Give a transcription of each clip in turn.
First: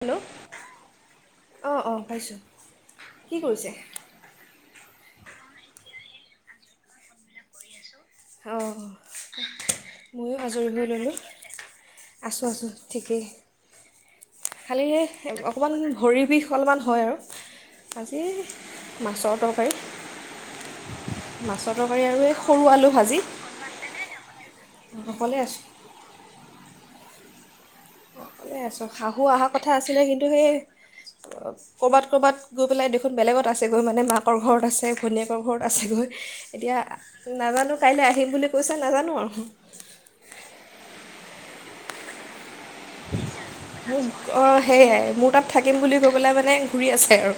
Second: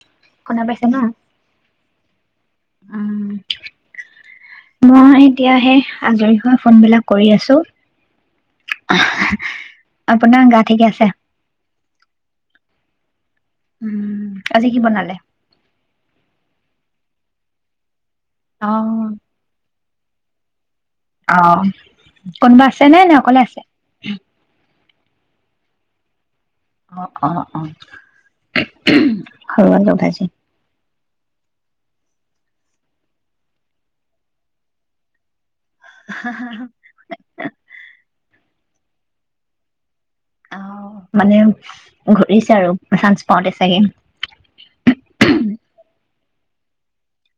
Hello শুনা পাইছে ন অঁ অঁ পাইছোঁ কি কৰিছে? উ মই এতিয়াহে আজৰি হৈ ফোন বিলাক কৰি আছো। অ মইয়ো আপোনাৰ গা আজৰি হৈ ঠিকে আছে? ললো। আছোঁ আছোঁ ঠিকেই উম, আজি কি খালি বনালে? অকমান ভৰিৰ বিষ অলপমান হয় আৰু আজি, অ, মাছৰ তৰকাৰী। অ মাছৰ তৰকাৰী আৰু এই সৰু কোনোবা আছে আলু নে নে ভাজি অকলে আছে? অকলে আছোঁ। অ অ অ অকলে আছো শাহু আহাৰ সৰু কথা আলু আছিলে, ভাজি। কিন্তু সেই কৰবাত কৰবাত গৈ পেলাই দেখোন বেলেগত আছে গৈ মানে মাকৰ ঘৰত আছে ভনীয়েকৰ ঘৰত আছেগৈ এতিয়া নাজানো কাইলৈ আহিম বুলি গৈছে নাজানো আৰু। অ মানে ঘূৰিছে আৰু চান্স পাওঁতে চাগে। অ সেইয়াই মোৰ তাত থাকিম বুলি কৈ [unintelligible] মানে ঘূৰি আছে আৰু।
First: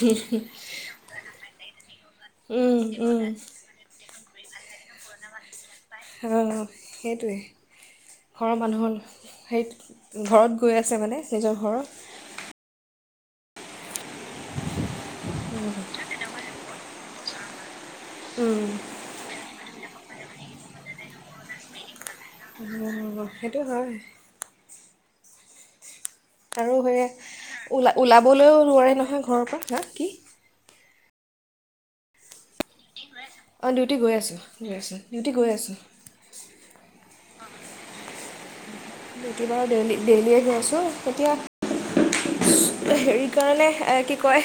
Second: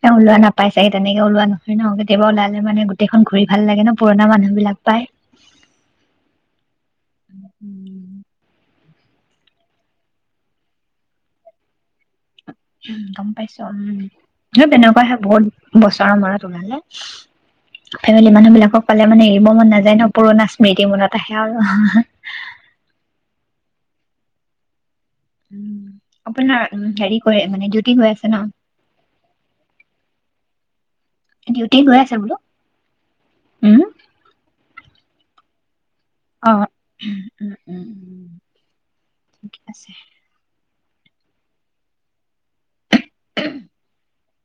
তেওঁ ওলোৱা নাপাই চাগে তেনেকে ওলোৱা নহয় ন। কেতিয়াবা ওলালে উম মানে উম গোটেইখন ঘূৰি ভাল লাগে ন। পুৰণা মানুহ বিলাক পায় অ', সেইটোৱে উম, ঘৰৰ মানুহৰ হেই ঘৰত গৈ আছে মানে নিজৰ ঘৰৰ উম গম পাইছ, উম [unintelligible] নেকুৱা হে বহুত বছৰ মূৰত ওলালে। ফেমিলি মানুহ উম বিলাকক পালে মানে এৰিব মন না নাজানো পুৰণা স্মৃতি মনত আহে আৰু। সেইটো হয়। উম আপোনাৰ আৰু সেয়া হেৰি কৰে মানে ডিউটি গৈ আছে ন? ওলা-ওলাবলৈও নোৱাৰে নহয় ঘৰৰ পৰা হা, কি? ডিউটি গৈ আছে বুলু? অ ডিউটি গৈ আছো। ঐ আছো, ডিউটি গৈ আছোঁ। অ উম উম উম ডিউটি ঠিকে বাৰু আছে। ডেইলি -ডেইলিয়ে গৈ আছু। তেতিয়া। হেৰি কাৰণে কি কয়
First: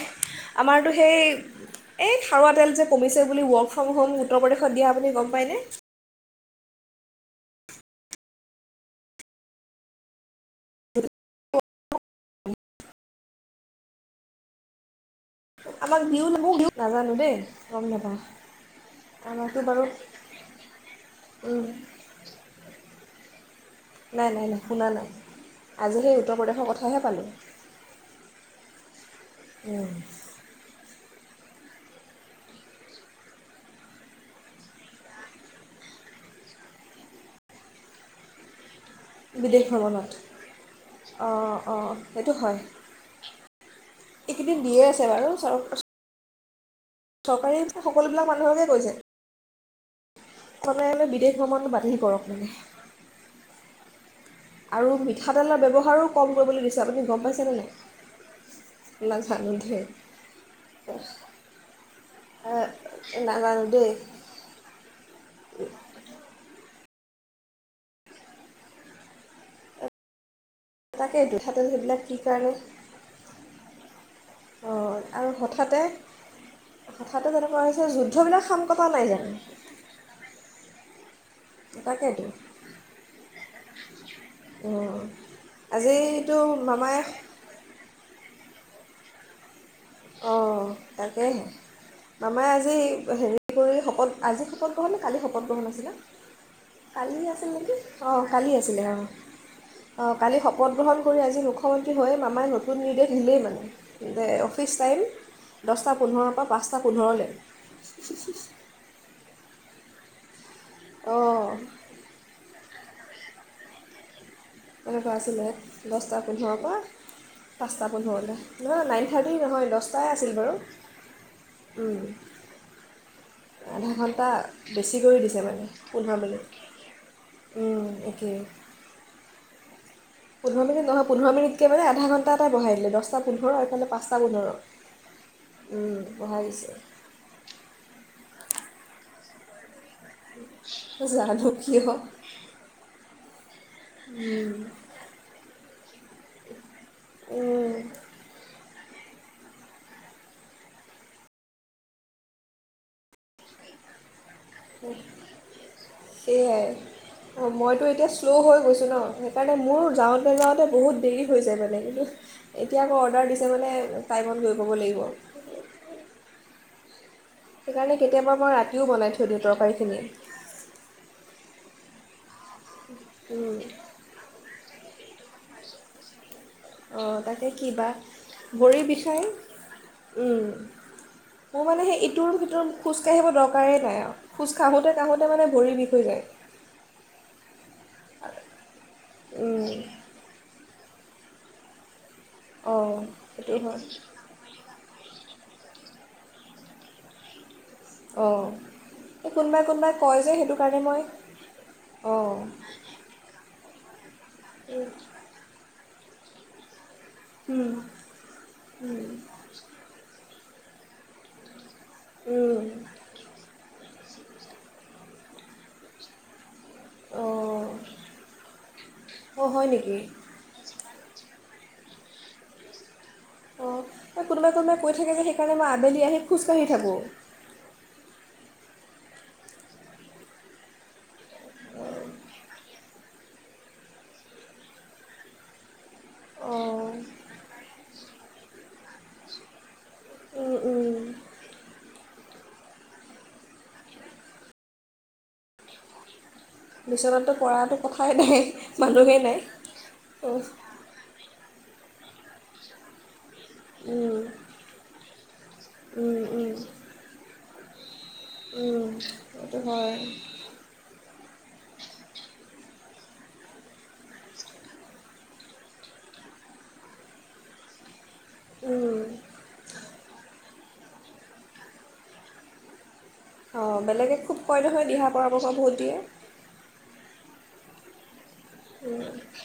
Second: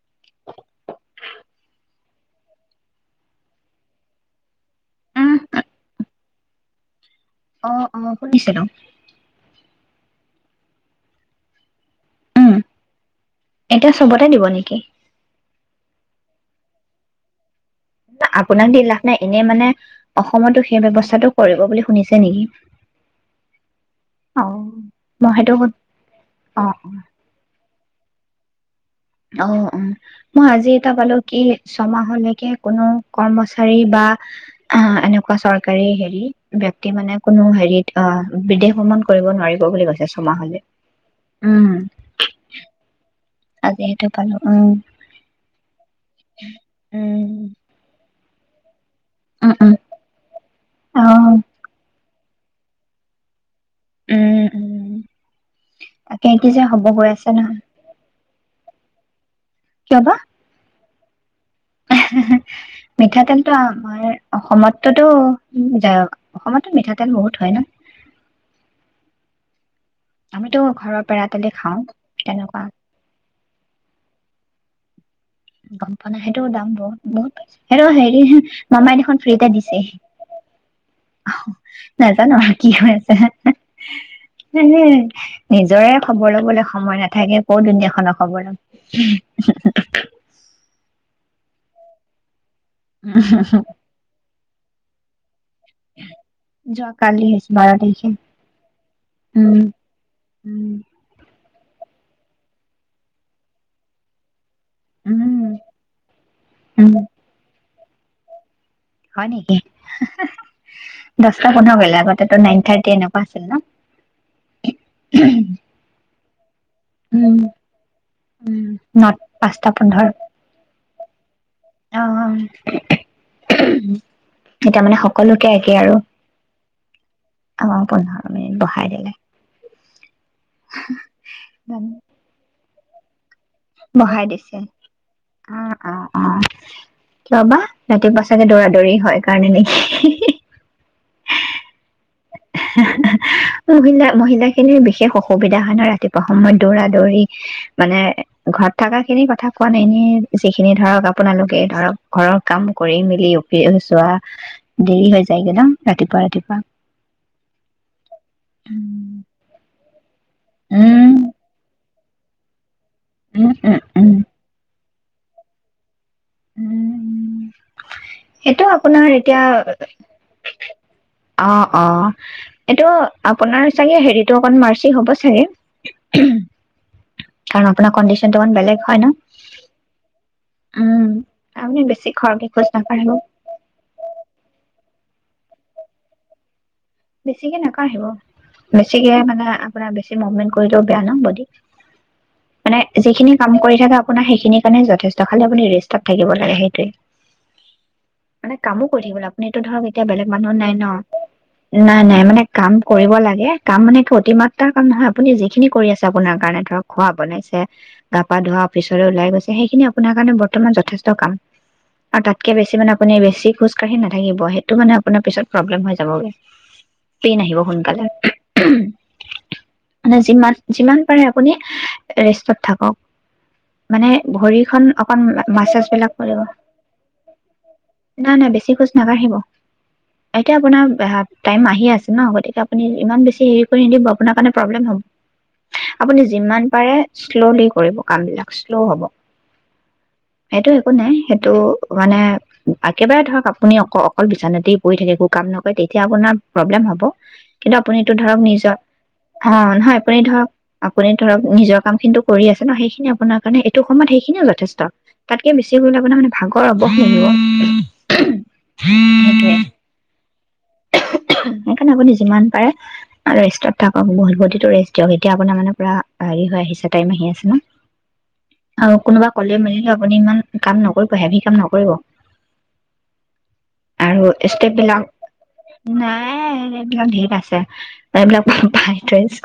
আমাৰতো সেই এই খাৰুৱা তেল যে কমিছে বুলি ৱৰ্ক ফ্ৰম হোম উত্তৰ প্ৰদেশত দিয়া বুলি উম গম পায়নে? অ' অ' শুনিছিলোঁ। উম এতিয়া চবতে নিব নেকি? আমাৰ [unintelligible] নাজানো দে। আপোনাক দি লাভ নাই, এনেই মানে বাৰু অসমতো সেই ব্যৱস্থাটো কৰিব বুলি শুনিছে নেকি, নাই নাই নাই অ', শুনা নাই মই সেইটো, অ', আজি সেই উত্তৰ প্ৰদেশৰ অ'। কথাহে পালোঁ অ অ মই আজি এটা পালো কি ছমাহলৈকে কোনো কৰ্মচাৰী বা অ এনেকুৱা চৰকাৰী হেৰি ব্যক্তি মানে কোনো হেৰিত অ বিদেশ ভ্ৰমণ কৰিব বিদেশ নোৱাৰিব বুলি কৈছে ভ্ৰমণত ছমাহলে অঁ উম। অঁ সেইটো হয় আজি সেইটো পালো এইকেইদিন উম। দিয়ে আছে বাৰু [unintelligible] চৰকাৰেতো সকলো [unintelligible] মানুহকে কৈছে। উম উম কলে হেনো অহ। বিদেশ ভ্ৰমণটো বাতিল কৰক। মানে উম উম। আৰু মিঠাতেলৰ ব্যৱহাৰো তাকে কম কি কৰিবলৈ যে দিছে, হ'ব আপুনি গৈ গম আছে পাইছেনে নহয় নাই? [unintelligible] কিয় বা? [unintelligible] মিঠাতেলটো নাজানো দেই আমাৰ অসমততো-অসমতো মিঠাতেল [unintelligible] আমিতো ঘৰৰ পেৰা তাকেইতো তেলে মিঠাতেল খাওঁ, সেইবিলাক কি কাৰণে তেনেকুৱা। অঁ আৰু গম হঠাতে পোৱা নাই সেইটো দাম কথাটো বহুত-বহুত তেনেকুৱা বাঢ়িছে, হৈছে সেই হেৰি, যুদ্ধবিলাক শাম কটা মামাই নাই দেখোন জানো ফ্ৰীতে দিছেই [unintelligible] তাকেতো নাজানো আৰু কি হৈ আছে অঁ নিজৰে আজিতো খবৰ লবলৈ মামাই সময় নাথাকে, ক'ৰ দুুনীয়াখনৰ খবৰ লম। [unintelligible] অ', তাকেহে, মামাই আজি [unintelligible] [unintelligible] শপত গ্ৰহণ আছিলে, কালি যোৱাকালি হৈছে আছিল বাৰ নেকি? তাৰিখে অ' কালি আছিলে, অ' উম অ' কালি উম। শপতগ্ৰহণ কৰি আজি মুখ্যমন্ত্ৰী হৈয়ে, মামাই নতুন নিৰ্দেশ দিলেই মানে যে ফ্ৰী ষ্টাইল উম দছটা পোন্ধৰৰ পৰা পাঁচটা উম পোন্ধৰলৈ। [unintelligible] হয় নেকি? অঁ দছটা পোন্ধৰ কৰিলে, আগতেটো নাইন থাৰ্টি তেনেকুৱা আছিল ন? এনেকুৱা আছিলে, দছটা পোন্ধৰৰ পৰা উম, পাঁচটা পোন্ধৰলৈ, নহয় ন নাইন থাৰ্টি পাঁচটা নহয়, পোন্ধৰ দছটাই আছিল বাৰু। অ' আধা ঘণ্টা এতিয়া মানে বেছি কৰি দিছে সকলোকে মানে, একে আৰু পোন্ধৰ অ পোন্ধৰ মিনিটকে মিনিট বঢ়াই দিলে পোন্ধৰ মিনিট নহয়, পোন্ধৰ মিনটকে মানে আধা ঘণ্টা এটা বহাই দিলে। দচটাত বহাই দিছে, অ', অ', বঢ়াই অ', দিছে ৰ'বা ৰাতিপুৱা চা চাগে দৌৰা দৌৰি হয় কাৰণে নেকি জানো কিয় মহিলা, মহিলা খিনিৰ বিশেষ অসুবিধা হয় ন ৰাতিপুৱা সময়ত দৌৰা-দৌৰি মানে ঘ ঘৰত থকা খিনি কথা কোৱা নাই, এনে যিখিনি ধৰক আপোনালোকে ধৰক ঘৰৰ কাম কৰি মেলি অফিচ যোৱা দেৰি হৈ যায় গে ন, ৰাতিপুৱা ৰাতিপুৱা অ, মইতো এতিয়া শ্ল' হৈ গৈছোঁ ন, সেইকাৰণে মোৰ যাওঁ তে যাওঁতে, বহুত উম দেৰি হৈ যায় মানে, কিন্তু এ এতিয়া আকৌ অৰ্ডাৰ উম, দিছে মানে, উম, উম, টাইমত গৈ পাব লাগিব। উম। সেইকাৰণে কেতিয়াবা মই সেইটো ৰাতিও আপোনাৰ বনাই থৈ এতিয়া দিওঁ তৰকাৰীখিনি অ, অ। এইটো আপোনাৰ চাগে হেৰিটো অকন মাৰ্চি হ'ব চাগে। অ', তাকে কাৰণ কিবা, আপোনাৰ কণ্ডিচনটো অকণ বেলেগ ভৰি হয় ন? বিষাই উম, উম, মোৰ আপুনি মানে সেই বেছি ইটোৰ খৰকে খোজ ভিতৰত নাকাঢ়িব খোজকাঢ়িব দৰকাৰেই নাই আৰু খোজ কাঢ়োঁতে কাঢ়োতে মানে ভৰিৰ বিষ হৈ যায়। বেছিকে নকঢ়িব, বেছিকে মানে উম, আপোনাৰ বেছি মুভমেন্ট কৰি ও বেয়া ন, বডীত। মানে অঁ যিখিনি কাম সেইটো কৰি হয় থাকে আপোনাৰ সেইখিনি কাৰণে জ যথেষ্ট, খালী আপুনি ৰেষ্টত থাকিব লাগে, সেইটোৱেই। মানে কামো কৰি থাকিবলে, অঁ এই আপুনি এইটো কোনোবাই ধৰক কোনোবাই এতিয়া কয় বেলেগ যে মানুহো সেইটো নাই কাৰণে ন মই নাই, নাই অঁ মানে কাম কৰিব লাগে এ কাম মানে অতিমাত্ৰাৰ কাম নহয়, আপুনি যেইখিনি কৰি আছে আপোনাৰ কাৰণে, ধৰক খোৱা বনাইছে, উম, গা-পা ধোৱা, উম, অফিচলৈ ওলাই গৈছে, সেইখিনি আপোনাৰ কাৰণে ব বৰ্তমান যথেষ্ট কাম। আৰু তাতকে উম, বেছি মানে আপুনি বেছি খোজকাঢ়ি না থাকিব সেইটো মানে আপোনাৰ পিছত প্ৰব্লেম হৈ যাবগৈ পেইন আহিব অঁ সোনকালে। অঁ হয় নেকি মানে যিমান, যিমান পাৰে আপুনি ৰেষ্টত থাকক। অঁ, মানে কোনোবাই কোনোবাই ভৰিখন কৈ থাকে অকন যে সেইকাৰণে মই মাছাজ আবেলি বিলাক আহি কৰিব খোজকাঢ়ি থাকোঁ। নাই নাই বেছি খোজ নাকাঢ়িব এতিয়া আপোনাৰ টাইম আহি আছে ন গতিকে আপুনি ইমান বেছি হেৰি কৰি নিদিব আপোনাৰ কাৰে প্ৰব্লেম হ'ব আপুনি যিমান অঁ পাৰে শ্ল'লি কৰিব, কাম বিলাক। শ্ল' হ'ব। উম, সেইটো উম, একো নাই, সেইটো মানে একেবাৰে ধৰক, আপুনি অক, অকল বিচনাতেই পৰি থাকে। একো কাম এতিয়া আপোনাৰ প্ৰব্লেম হ'ব বিচনাততো কিন্তু পৰাটো কথাই আপুনিতটো ধৰক নাই নিজৰ মানুহেই নাই অ নহয় আপুনি অঁ ধৰক আপুনি ধৰ কামখিনিতো কৰি আছে ন, সেইখিনি আপোনাক মানে এইটো সময়ত উম, সেইখিনিয়ো যথেষ্ট। তাতকে বেছি শুলে মানে, উম, মানে উম, ভাগৰ অৱস লাগিব। [inaudible] উম, সেইটোৱে সেইটো হয়। সেইকাৰণে আপুনি যিমান পাৰে ৰেষ্টত থাকক বহুতটো ৰেষ্ট দিয়ক এতিয়া আপোনাৰ মানে পুৰা হেৰি হৈ আহিছে টাইম আহি আছে ন আৰু উম, কোনোবা ক'লে মেলিলে, আপুনি ইমান কাম নকৰিব, হেভি কাম নকৰিব। অ', বেলেগে আৰু খুব কয় ষ্টেপ নহয়, বিলাক দিহা পৰা নাই, এইবিলাক ধে [unintelligible] এইবিলাক পাই থছো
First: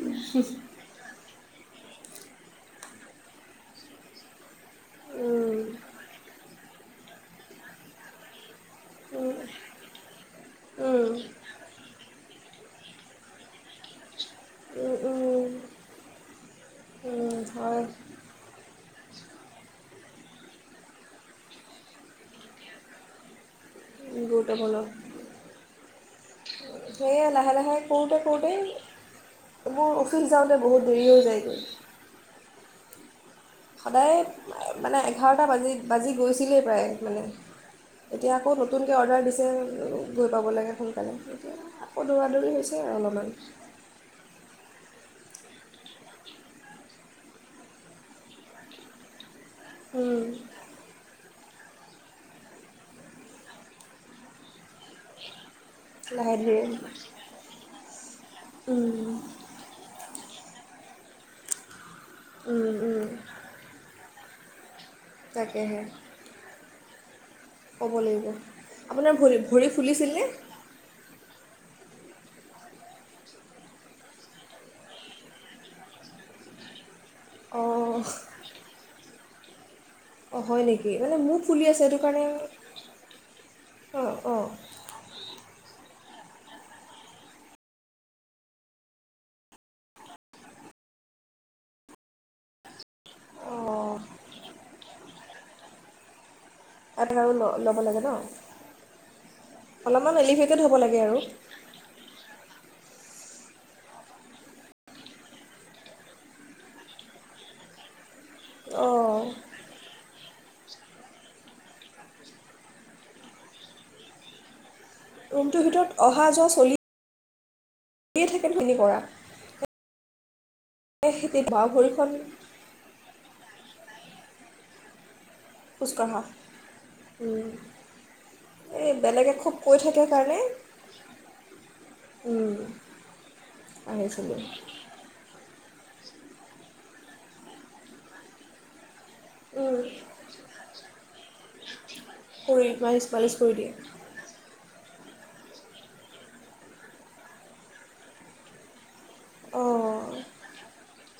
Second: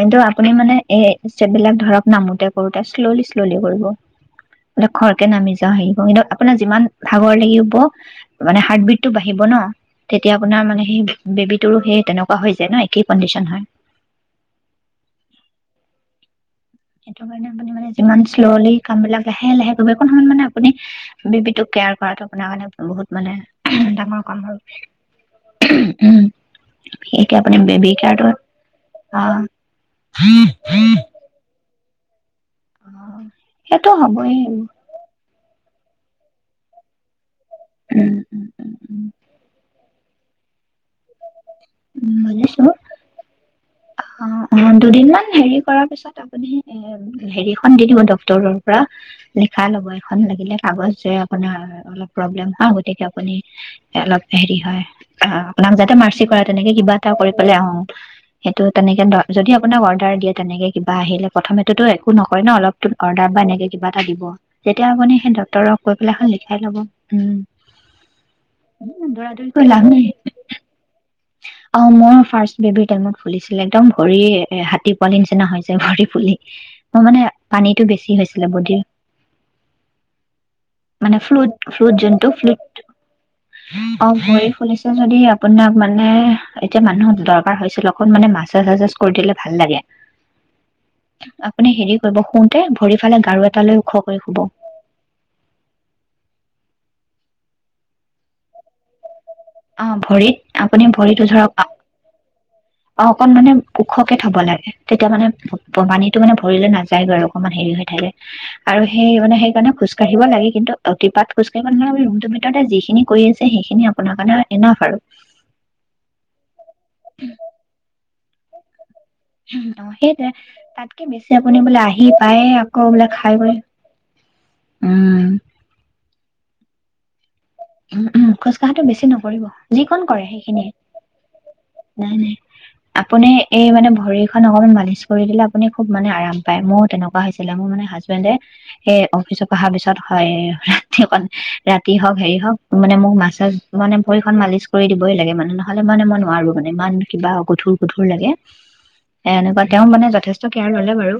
কিন্তু আপুনি মানে এই [unintelligible] বিলাক ধৰক নামোতে কৰোঁতে শ্ল'লি শ্ল'লি কৰিব। মানে খৰকে নামি উম, যাওঁ, হেৰি কৰো, কিন্তু আপোনাৰ যিমান ভাগৰ লাগিব মানে হাৰ্ট বিটটো উম, বাঢ়িব ন? তেতিয়া আপোনাৰ মানে উম, সেই, বেবীটোৰো সেই তেনেকু োৱা হৈ যায় ন কি কণ্ডিশন হয় উ উ সেইটো কাৰণে, আপুনি মানে, যিমান শ্ল'লী কাম বিলাক, লাহে লাহে সময় মানে আপুনি বেবটোক কেয়াৰ কৰাটো আপোনাৰ কাৰণে বহুত মানে ডাঙৰ কাম হৈ গোৰোত্বফলত উম, সেয়ে সেইটো লাহে আপুনি লাহে বেবী কৰোঁতে কাৰ্ডত কৰোঁতে অ', মোৰ অফিচ যাওঁতে বহুত দেৰি হৈ যায়গৈ অ সেইটো সদায় হ'বই মানে এঘাৰটা বাজি-বাজি গৈছিলেই প্ৰায় মানে। উম, এতিয়া উম, আকৌ উম, নতুনকৈ উম, অৰ্ডাৰ দিছে, উ গৈ পাব লাগে সোনকালে। আকৌ দৌৰা দৌৰি হৈছে আৰু অলপমান। অ-অ দুদিনমান হেৰি কৰাৰ পিছত আপুনি এ, হেৰিখন দি দিব ডক্তৰৰ পৰা। লিখা ল'ব এখন উম, লাগিলে কাগজ যে আপোনাৰ অলপ প্ৰব্লেম [unintelligible] গতিকে আপুনি অলপ হেৰি হয়। অ', আপোনাক যাতে মাৰ্চি লাহে কৰা। ধীৰে তেনেকে কিবা এটা কৰি পেলাই অ। উম, তেনেকে ধৰ যদি আপোনাক অৰ্ডাৰ দিয়ে তেনেকে কিবা আহিলে প্ৰথমেটো এক একো নকয় ন উম, অলপটো উম, অৰ্ডাৰ বা এনেকে কিবা এটা দিব। তেতিয়া আপুনি সেই তাকেহে ডক্তৰক কৈ পেলাই [unintelligible] লিখাই ল'ব। উম। ক'ব লাগিব। আপোনাৰ ভৰি-ভৰি ফুলিছিল নে? অ মোৰ ফাৰ্ষ্ট বেবিৰ টাইমত ফুলিছিলে একদম ভৰি হাতী পোৱালি নিচিনা হৈছে ভৰি ফুলি। মোৰ মানে, পানীতটো অঁ বেছি হৈছিলে বডি অঁ হয় নেকি মানে ফ্ল মোৰ ফুলি আছে ফ্লুত সেইটো কাৰণে যোনটো ফ্ অ অঁ অঁ ভৰি ফুলিছে যদি আপোনাক মানে এতিয়া মানুহ দৰকাৰ হৈছিল অকণ মানে মাজাজ চাজাজ কৰি দিলে ভাল লাগে। আপুনি হেৰি কৰিব শুওতে ভৰি ফালে গাৰু এটালৈ ওখ অঁ কৰি শুব। [unintelligible] ল-ল'ব লাগে ন। অ', অলপমান ভৰিত, এলিভেটেড হ'ব আপুনি লাগে আৰু ভৰিতো ধৰক অ', অকন মানে ওখকে থ'ব লাগে। তেতিয়া মানে প্ৰণামীটো মানে ভৰিলে নাযায়গৈ বাৰু অকনমান হেৰি হৈ থাকে। আৰু সেই অঁ মানে সেইকাৰণে খোজকাঢ়িব লাগে কিন্তু অতিপাত খোজ খোজকাঢ়িব [unintelligible] ৰুমটোৰ ভিতৰতে যিখিনি কৰি আছে সেইখিনি আপোনাৰ কাৰণে ইনাফ আৰু। ৰুমটোৰ ভিতৰত অহা যোৱা চলি [unintelligible] [unintelligible] উ অ সেইটোৱে তাক কে এই সেই বেছি তেতিয়া আপুনি বাওঁ বোলে আহি ভৰিখন পায় আকৌ বোলে খাই বৈ উম। [unintelligible] উম, উম, খোজকঢ়াটো এই বেছি বেলেগে নকৰিব। খুব কৈ যিকন থাকে কৰে কাৰণে সেইখিনিয়ে। নাই নাই। উম, আপুনি এই মানে আহিছিলোঁ ভৰিখন অকনমান মালিচ কৰি দিলে আপুনি খুব মানে আৰাম পায় মোৰ তেনেকুৱা হৈছিলে মোৰ মানে হাজবেনণ্ডে সেই অফিচতৰ পা অহা উম, পিছত হয়ে। ৰাতি অকণ, ৰাতি হওঁক, হেৰি কৰি হওঁক মানে মালিচ মোক মালিচ মাছাছ, কৰি দিয়ে মানে ভৰিখন মালিচ কৰি দিবই লাগে মানে নহ'লে মানে মই নোৱাৰো মানে ইমান কিবা গধুৰ গধুৰ লাগে। এ, এনেকুৱা তেওঁ মানে অঁ যথেষ্ট কেয়াৰ ল‌‍‍'লে বাৰু।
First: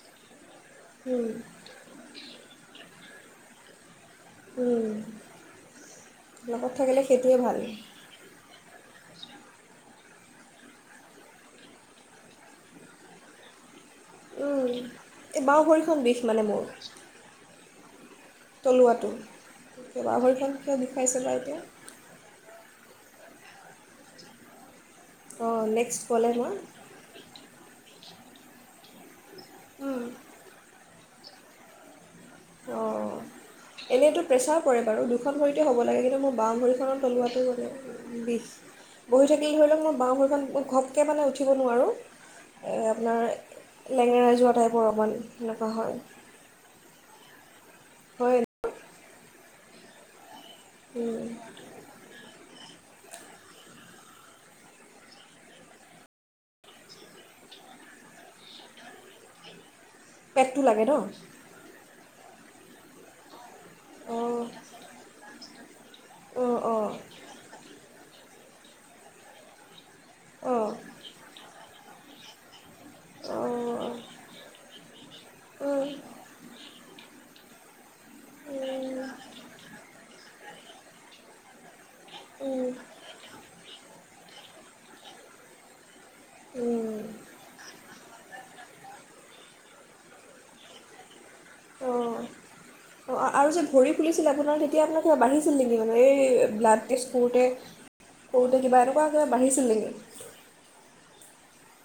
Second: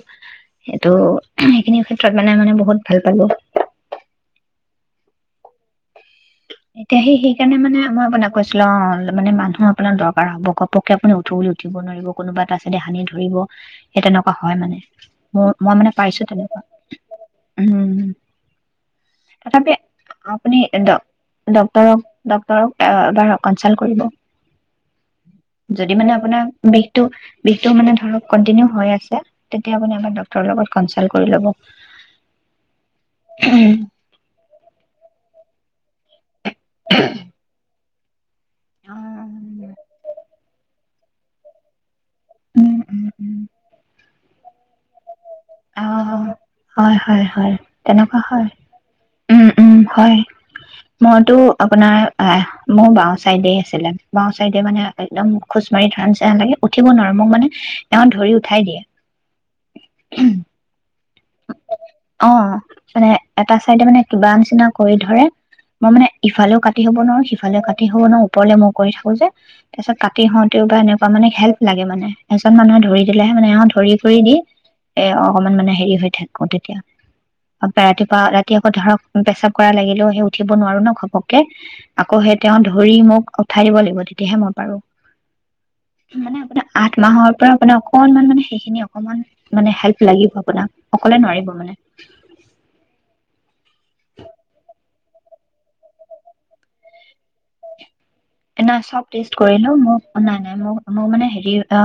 সেইটো উম, সেইখিনি ক্ষেত্ৰত মানে মানে মোক বহুত ভাল পালো উম। লগত থাকিলে এতিয়া, সেই, সেইটোৱে সেইকাৰণে ভাল মানে [unintelligible] ল মানে মানুহ আপোনাৰ দৰকাৰ হব কপককে আপুনি উঠো উঠিব নোৱাৰিব কোনোবা ত আছতে হানি ধৰিবস্ক্স সেই তেনেকুৱা হয় মানে এই মোৰ বাওঁ মই মানে ভৰিখন বিষ পাইছো মোৰ তেনেকুৱা উম তলুৱাটো? কিয়, বাওঁ ভৰিখন কিয় বিষাইছে? বাৰু এতিয়া ডক্টৰক ডক্টৰক বাৰ কনচাল্ট কৰিব অঁ যদি নেক্সট মানে গ'লে আপোনাৰ, মই বিষটো, বিষটো মানে ধৰক কন্টিনিউ হৈ আছে। তেতিয়া আপুনি আমাৰ ড্ৰাগ্টৰৰ লগত কনচেল কৰিলব অ'। এনেটো প্ৰেচাৰ পৰে বাৰু। দু খন কৰি হ'ব লাগে কিন্ত মই বাওঁ ভৰিখনৰ তলোৱাটো বাবে বি বহি থাকিলে, ধৰি লওঁক, মোৰ বাওঁ ভৰিখন, মোৰ ঘপ [unintelligible] মানে উঠিব নোৱাৰোঁ। উম উম আপোনাৰ উম লেঙেৰা যোৱা টাইপৰ অকণমান এনেকুৱা অ হয় হয় হয় হয় তেনেকুৱা হয়। উম উম হয় মইতো আপোনাৰ আহ মোৰ বাওঁ চাইদেই আছিলে। বাওঁ চাইডে মানে, একদম খোচ মাৰি ধৰা নিচিনা লাগে, উঠিব নোৱাৰোঁ। মোক মানে তেওঁ ধৰি উঠাই দিয়ে। পেটটো লাগে ন? অ মানে এটা চাইডে মানে কিবা অঁ নিচিনা কৰি ধৰে মই মানে অঁ ইফালেও কাটি হ'ব নোৱাৰো। সি ইফালে কাটি শ ন ওপৰলে মই কৰি থাকো যে তাৰ পিছত কাটি হওঁতেও অঁ বাা এনেকুৱা মানে হেল্প লাগে মানে এজন মানুহে ধৰি দিলেহে মানে অঁ ধৰি কৰি দি এ অকনমান মানে অঁ হেৰি থাকো তেতিয়া। তাপা ৰাতিপুৱা, ৰাতি অঁ আকৌ ধৰক, পেচাব কৰা লাগিলেও, হে, উঠিব নোৱাৰোঁ ন, ঘপককে। আকৌ হে, তেওঁ ধৰি মোক উঠাই দিব লাগিব, তেতিয়াহে মই পাৰোঁ। মানে আপোনা আঠ মাহৰ পৰা, আপোনাৰ অকনমান, মানে সেইখিনি অকমান, মানে হেল্প লাগিব আপোনাক। অকলে নোৱাৰিব মানে? অ', অ' আৰু যে ভৰি ফুলিছিলে, আপোনাৰ, তেতিয়া আপোনাৰ কিবা বাঢ়িছিল নেকি, মানে? এই ব্লাড টেষ্ট কৰোঁতে কৰোঁতে কিবা নাই এনেকুৱা চব কিবা টেষ্ট বাঢ়িছিল কৰিলো। নেকি মোক, নাই নাই মোক, মোৰ মানে হেৰি অ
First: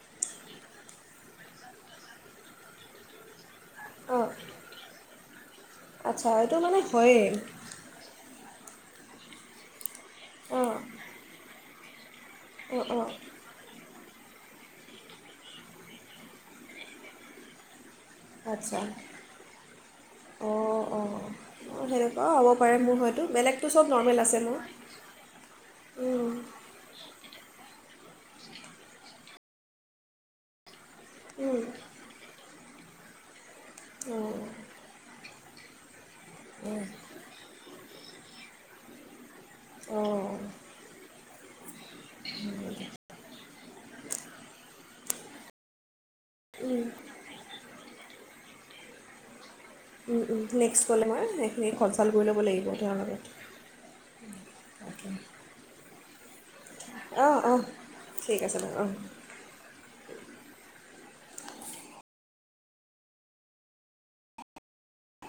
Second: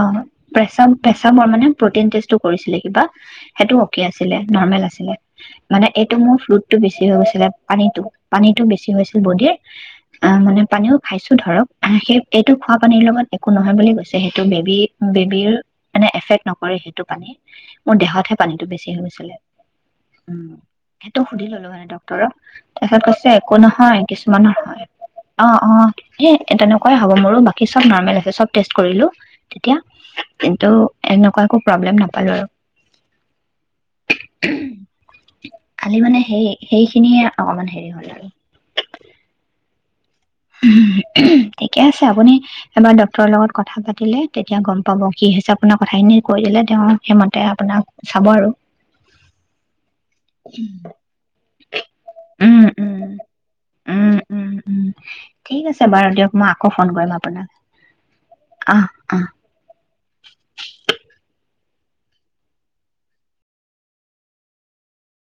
পেচম পেচমৰ মানে প্ৰটিন তেচটো কৰিছিলে কিবা সেইটো অতি অঁ আছিলে নৰ্মেল আছিলে মানে এইটো আচ্ছা মোৰ ফ্লুইটটো মানে বেছি হয়েই গৈছিলে। পানীটো, পানীটো বেছি [unintelligible] বডিৰ আ, মানে অঁ পানীওপ [unintelligible] ধৰক আ, সে এইটো খোৱা অঁ পানীৰ অঁ লগত একো নহয় বুলি কৈছে। যিহেতু বেবী, বেবীৰ মানে এফেক্ট নকৰে, সেইটো পানী মোৰ দেহতহে পানীটো আচ্ছা বেছি হৈছিলে। উম, অঁ অঁ সেইটো সুধি ল'লো আ অঁ সেনেকুৱাও হ'ব ডক্টৰক পাৰে মোৰ তেখেত হয়তো কৈছে একো বেলেগটো চব নহয় নৰ্মেল আছে মোৰ কিছুমানৰ হয়। অ অ ই উম, তেনেকুৱাই হ'ব মোৰো বাকী চব নৰ্মেল আছে। চব টেষ্ট কৰিলো তেতিয়া, কিন্তু এনেকুৱা একো উম, প্ৰব্লেম নাপালো আৰু। অঁ খালি মানে হেই সেইখিনিয়ে অকমান হেৰি হ'ল আৰু। অঁ ঠিকে আছে আপুনি এবাৰ ডক্তৰৰ লগত কথা পাতিলে তেতিয়া গম পাব। কি হৈছে আপোনাক কথাখিনি কৈ দিলে তেওঁ সেইমতে আপোনাক চাব আৰু। উম উম, নেক্সট ক'লে মই সেইখিনি কনচাল্ট কৰি ল'ব উম লাগিব উম তেওঁৰ উম উম লগত। উম। ঠিক আছে বাৰু দিয়ক মই আ আকৌ ফোন কৰিম অঁ আপোনাক। অঁ ঠিক আছে বাৰু অহ অঁ অহ [inaudible]